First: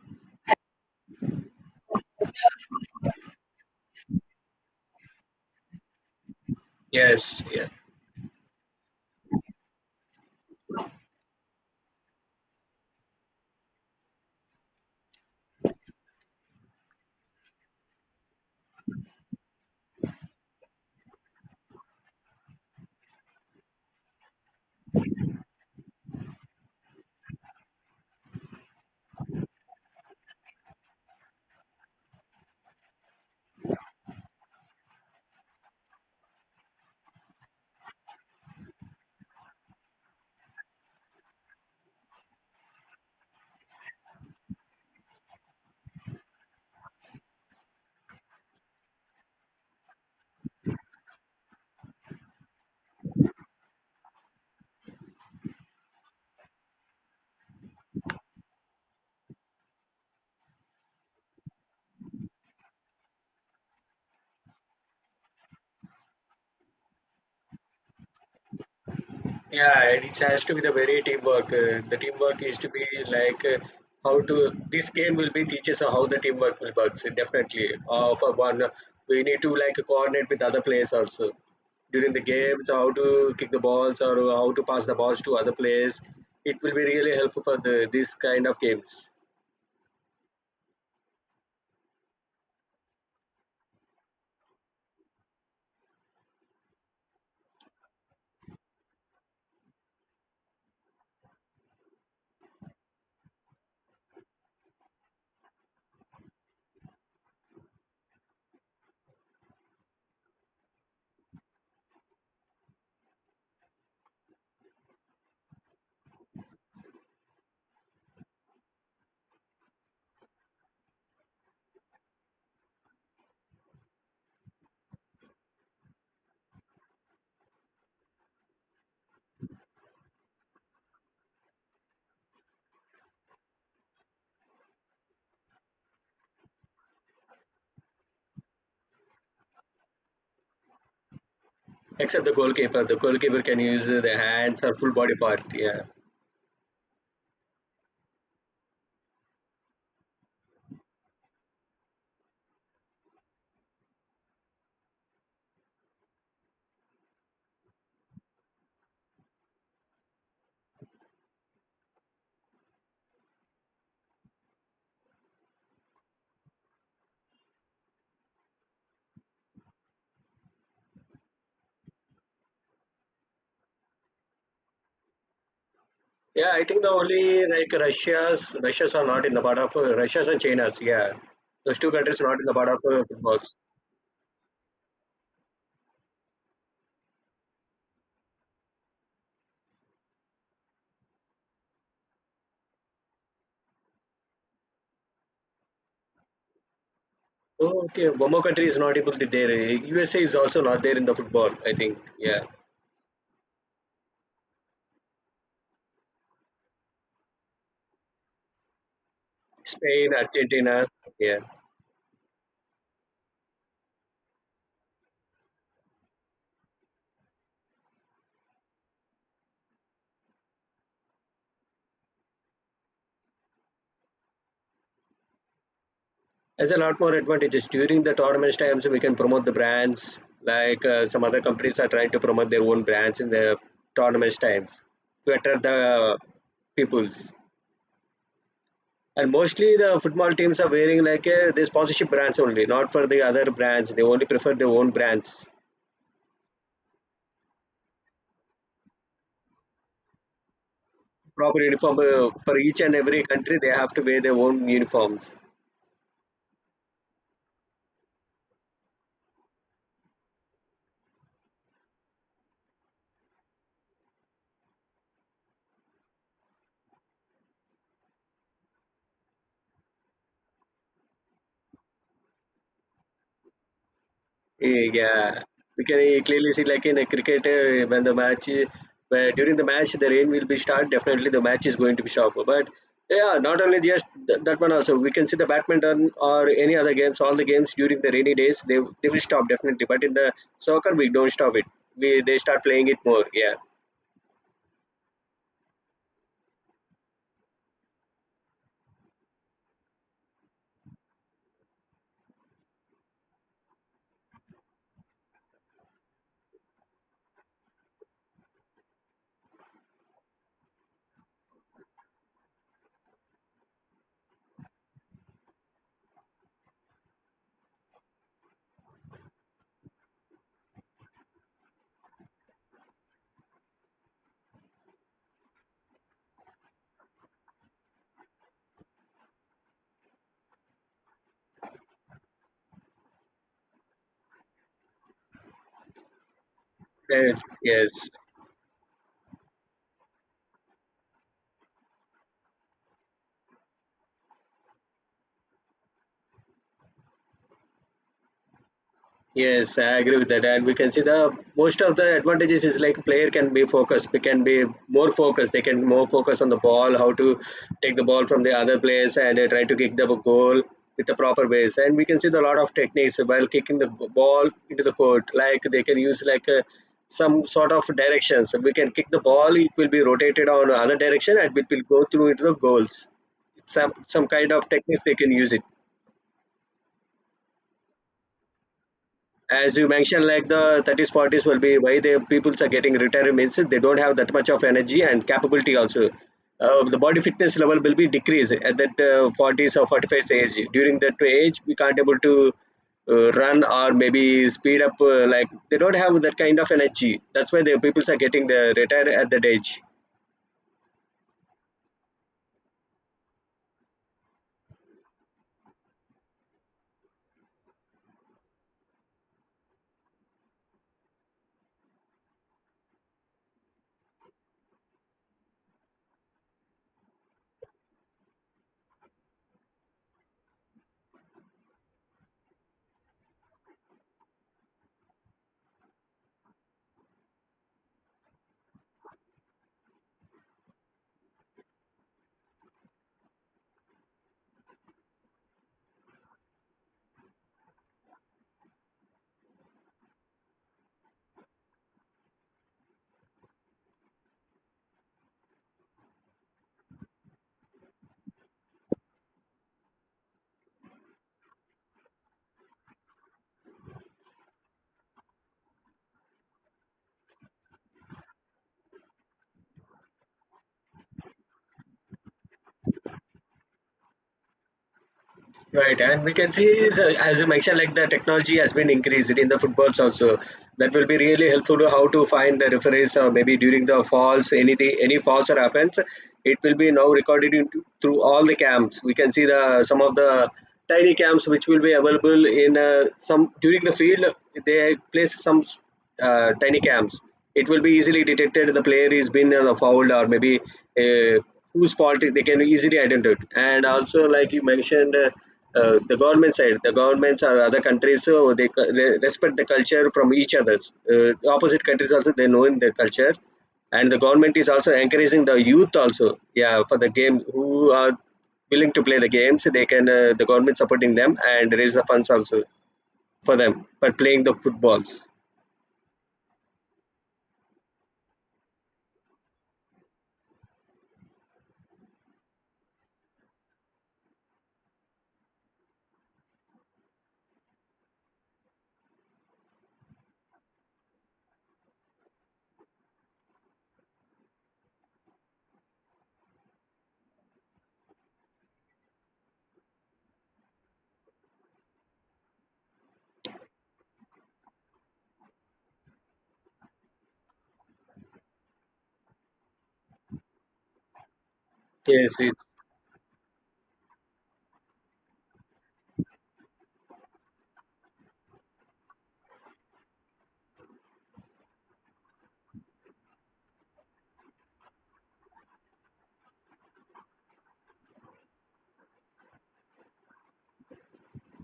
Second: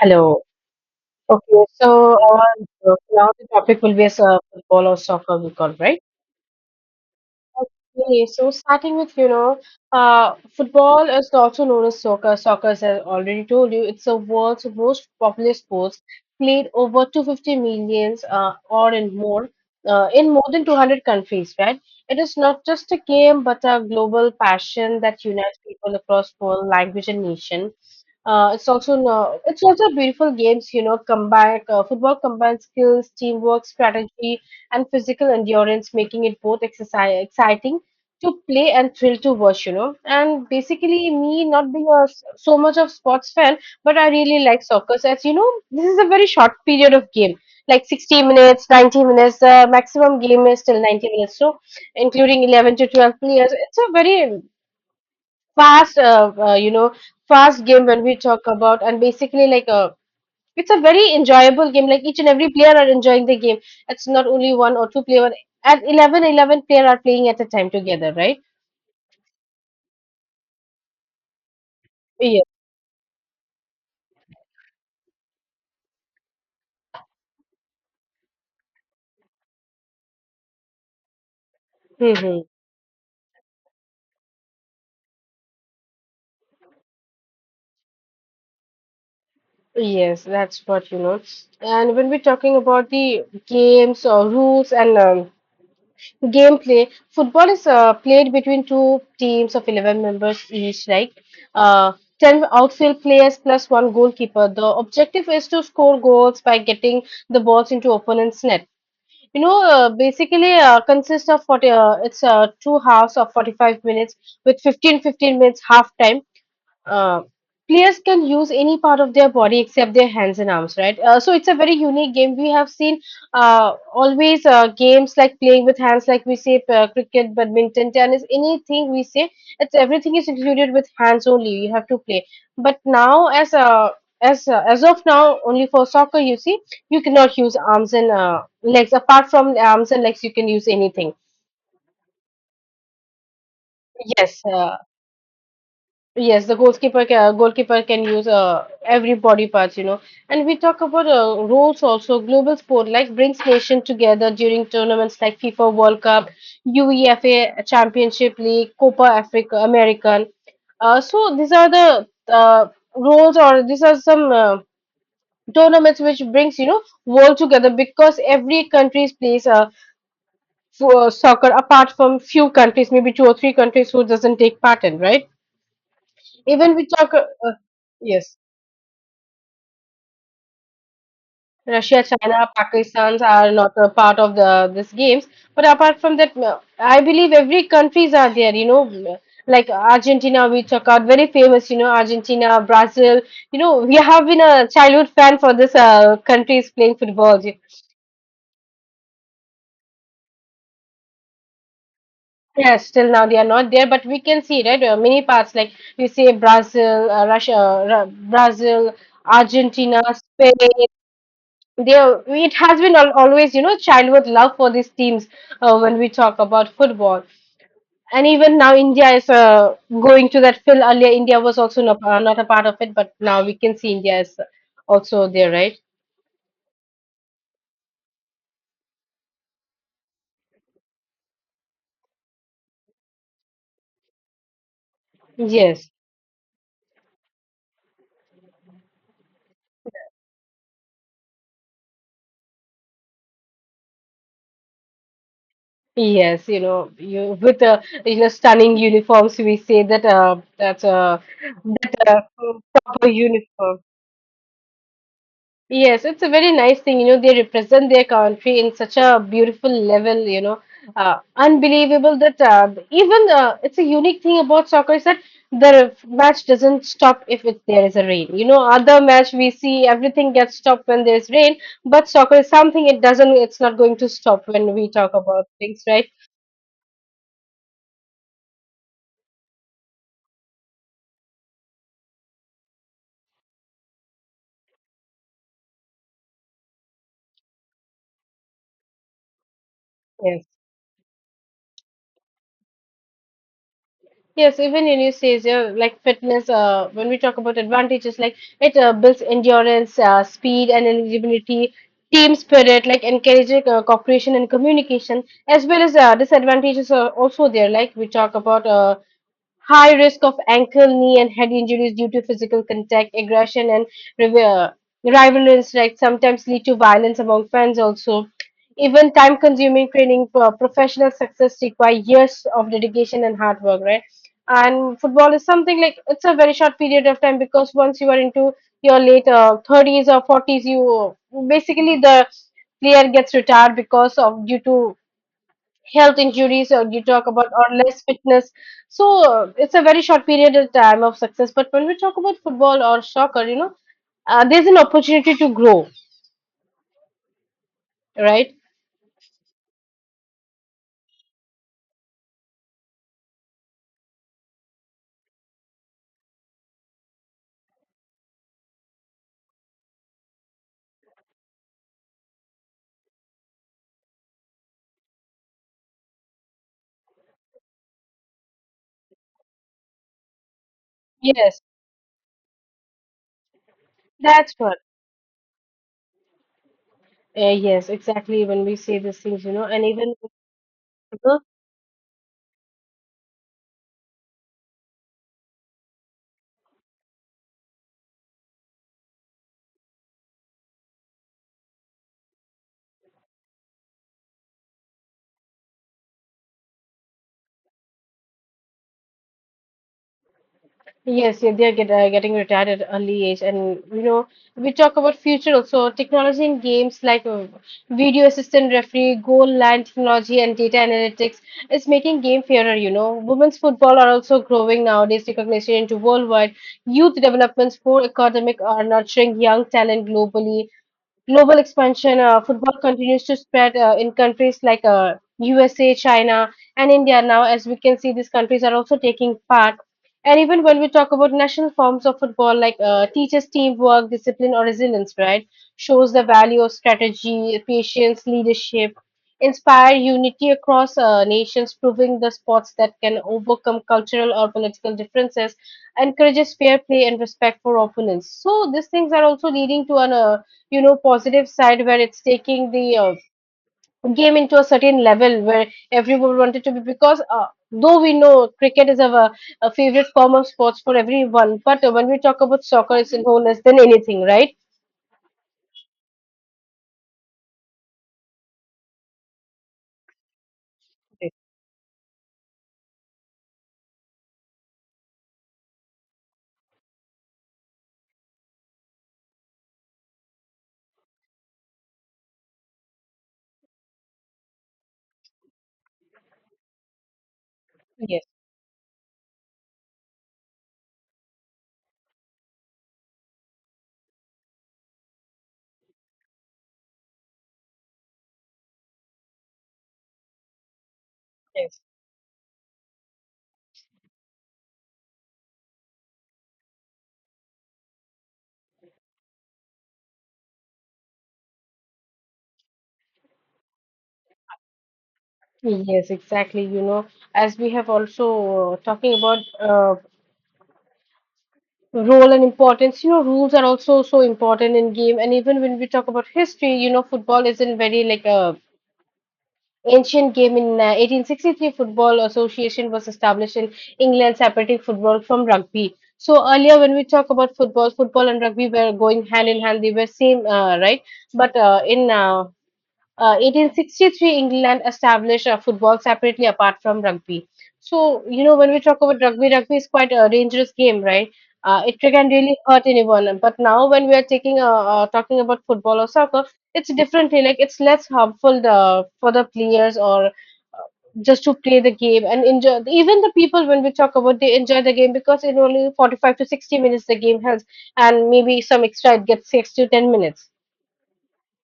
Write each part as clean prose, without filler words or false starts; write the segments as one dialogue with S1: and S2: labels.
S1: Hello. Okay, now the topic will be as football or soccer, we call, right?
S2: Yes, yeah,
S1: Okay, so starting with, football is also known as soccer. Soccer, as I already told you, it's the world's most popular sport played over 250 millions, or in more than 200 countries, right? It is not just a game, but a global passion that unites people across world, language, and nation. It's also no, It's also beautiful games, you know, combine football combines skills, teamwork, strategy, and physical endurance, making it both exercise exciting to play and thrill to watch. And basically, me not being so much of sports fan, but I really like soccer. So, as you know, this is a very short period of game, like 60 minutes, 90 minutes. The maximum game is till 90 minutes, so including 11 to 12 players. It's a very fast, uh, uh, you know, fast game when we talk about, and basically like a it's a very enjoyable game. Like each and every player are enjoying the game. It's not only one or two player. At eleven player are playing at a time together, right?
S2: yeah. and it has to be the very teamwork. The teamwork
S1: Yes.
S2: is to be like uh, how to. This game will be teaches how the teamwork will works. Definitely, for one, we need to like coordinate with other players also during the
S1: Hmm.
S2: games. How to kick the balls or how to pass the balls to other players. It will be really helpful for the this kind of games.
S1: Yes, that's what. And when we're talking about the games or rules and gameplay, football is played between two teams of 11 members each, uh, 10 outfield players plus one goalkeeper. The objective is to score goals by getting the balls into opponent's net. You know, basically Consists of 40, uh, it's uh, two halves of 45 minutes with fifteen minutes half time uh, Players can use any part of their body except their hands and arms, right? So it's a very unique game. We have seen always games like playing with hands, like we say cricket, badminton, tennis, anything we say, it's everything is included with hands only. You have to play. But now, as of now, only for soccer, you see, you cannot use arms and legs. Apart from arms and legs, you can use anything.
S2: Except the goalkeeper. The goalkeeper can use the
S1: Yes,
S2: hands or
S1: uh,
S2: full body part. Yeah.
S1: Yes, the goalkeeper can use every body parts. And we talk about roles also. Global sport like brings nation together during tournaments like FIFA World Cup, UEFA Championship League, Copa Africa American. So these are the roles, or these are some tournaments which brings world together because every country plays for soccer apart from few countries, maybe two or three countries who doesn't take part in, right?
S2: Yeah, I
S1: Even
S2: think
S1: we
S2: the
S1: talk, uh,
S2: only
S1: uh,
S2: like
S1: yes,
S2: Russia's are not in the part of Russia's and China's. Yeah, those two
S1: Russia,
S2: countries are not in
S1: China,
S2: the part of
S1: Pakistan's are
S2: footballs.
S1: not a part of the this games. But apart from that, I believe every countries are there. You know, like Argentina, we talk out very famous. You know, Argentina, Brazil. You know, we have been a childhood fan for this countries playing football.
S2: Oh, okay, one more country is not able to there. USA is also not there in the football, I think. Yeah,
S1: Yes, till now they are not there, but we can see, right? Many parts like you say Brazil, Russia, Brazil, Argentina,
S2: Spain, Argentina.
S1: Spain.
S2: Yeah,
S1: There it has been always, childhood love for these teams when we talk about football. And even now India is going to that fill. Earlier India was also not a part of it but now we can see India is also there, right?
S2: there's a lot more advantages during the tournament times. We can promote the brands like some other companies are trying to promote their own brands in the tournament times to attract
S1: Yes,
S2: the peoples. And mostly the football teams are wearing like a, they sponsorship brands only, not for the other brands. They only prefer their own brands.
S1: yes. You know you with uh, you know stunning uniforms, we say that that's
S2: Proper
S1: that
S2: uniform for each and
S1: proper
S2: every country, they
S1: uniform.
S2: have to wear their own uniforms.
S1: Yes, it's a very nice thing. You know, they represent their country in such a beautiful level, unbelievable that even it's a unique thing about soccer is that the match doesn't stop if there is a rain. You know, other match we see everything gets stopped when there's rain, but soccer is something it's not going to stop when we talk
S2: Yeah,
S1: about things,
S2: we
S1: right?
S2: can clearly see like in a cricket when the where during the match the rain will be start. Definitely the match is going to be sharp. But yeah, not only just that one, also we can see the badminton or any other games. All the games during the rainy days they will stop definitely. But in the
S1: Yes.
S2: soccer we don't stop it. We They start playing it more. Yeah.
S1: Yes, even anesthesia, like fitness, when we talk about advantages, like it builds endurance, speed, and eligibility, team spirit, like encouraging cooperation and communication, as well as disadvantages are also there. Like we talk about high risk of ankle, knee, and head injuries due to physical contact, aggression, and rival rivalry instincts sometimes lead to violence among fans. Also, even time-consuming training, for professional success require years of dedication and hard work, right? And football is something like it's a very short period of time because once you are into your late 30s or 40s, you basically the player gets retired because of due to health injuries or you talk
S2: Uh,
S1: about or less
S2: yes.
S1: fitness. So it's a very short period of time of success but when we talk about football or soccer, there's an opportunity to grow, right?
S2: Yes, I agree with that. And we can see, the most of the advantages is like player can be focused. We can be more focused. They can more focus on the ball, how to take the ball from the other players and try to kick the goal with the proper ways. And we can see the lot of techniques while kicking the ball into the court. Like they can use some sort of directions. We can kick the ball. It will be rotated on other direction and
S1: Yes,
S2: it will go through into the goals. Some kind
S1: that's
S2: of
S1: what
S2: techniques they can use it.
S1: yes, exactly when we say these things
S2: As
S1: and
S2: you
S1: even
S2: mentioned, like the 30s, 40s will be why the peoples are getting retired means they don't have that much of energy and capability also. The body fitness level will be decreased at that 40s or 45s age. During that age we can't able to run or maybe speed up, like they don't have that kind of energy. That's why the peoples are getting the retired at that age.
S1: yes, yeah, they are getting retired at early age. And we talk about future also. Technology in games like video assistant referee, goal line technology, and data analytics is making game fairer. You know, women's football are also growing nowadays. Recognition into worldwide youth development, sport academic are nurturing young talent globally, global expansion, football continues to spread in countries like USA, China, and India now. As we can see, these countries are also taking part. And even when we talk about national forms of football, teaches teamwork, discipline, or resilience, right? Shows the value of strategy, patience, leadership, inspire unity across nations, proving the sports that can overcome cultural or political differences, encourages fair play and respect for opponents. So these things are also leading to an positive side where it's taking the game into a certain level where everyone wanted to be because though we know cricket is a favorite form of sports for everyone but when we talk about soccer it's no less than anything, right?
S2: Right, and we can see, is, as you mentioned, like the technology has been increased in the footballs also. That will be
S1: Yes,
S2: really helpful to how to find the referees or maybe during the falls, anything, any falls or happens, it will be now recorded into, through all the cams. We can see the some of the tiny cams which will be available in some during the field. They place some tiny cams. It will be easily
S1: yes.
S2: detected the player is been fouled or maybe uh, whose fault they can easily identify it. And also like you mentioned, the government side, the governments or other countries, so they respect the culture from each other,
S1: Yes.
S2: opposite countries also they know in their culture. And the government is also encouraging the youth also, yeah, for the game, who are willing to play the games. They can, the government supporting them and raise the funds also for them for playing the footballs.
S1: Yes, exactly. You know, as we have also talking about role and importance, you know, rules are also so important in game. And even when we talk about history, you know, football isn't very like a. Ancient game in 1863 Football Association was established in England, separating football from rugby. So earlier when we talk about football, football and rugby were going hand in hand. They were same, right? But in 1863 England established football separately apart from rugby. So you know when we talk about rugby, rugby is quite a dangerous game, right? It can
S2: Yes, yes.
S1: really hurt anyone. But now when we are taking talking about football or soccer, it's differently. Like it's less harmful for the players or just to play the game and enjoy, even the people when we talk about they enjoy the game because in only 45 to 60 minutes the game helps and maybe some extra it gets 6 to 10 minutes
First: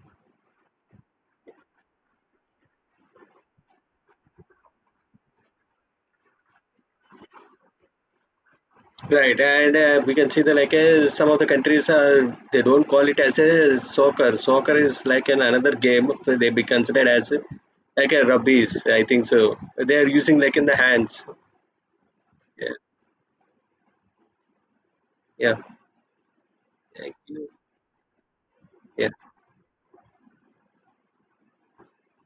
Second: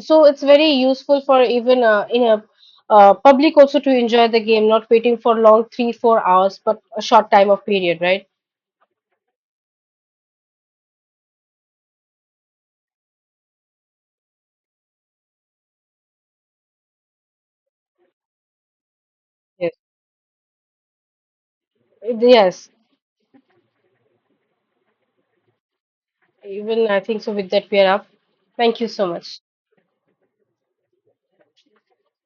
S1: so it's very useful for even in a public also to enjoy the game not waiting for long 3 or 4 hours but a short time of period, right?
S2: Right, and we can see the like some of the countries are they don't call it as a soccer. Soccer is like an another game. They be considered as a, like a rubbies, I think so.
S1: Yes.
S2: They are using like in the hands.
S1: Yes,
S2: Yeah, yeah,
S1: even I
S2: thank
S1: think so,
S2: you.
S1: with that we are up. Thank you so
S2: Yeah.
S1: much.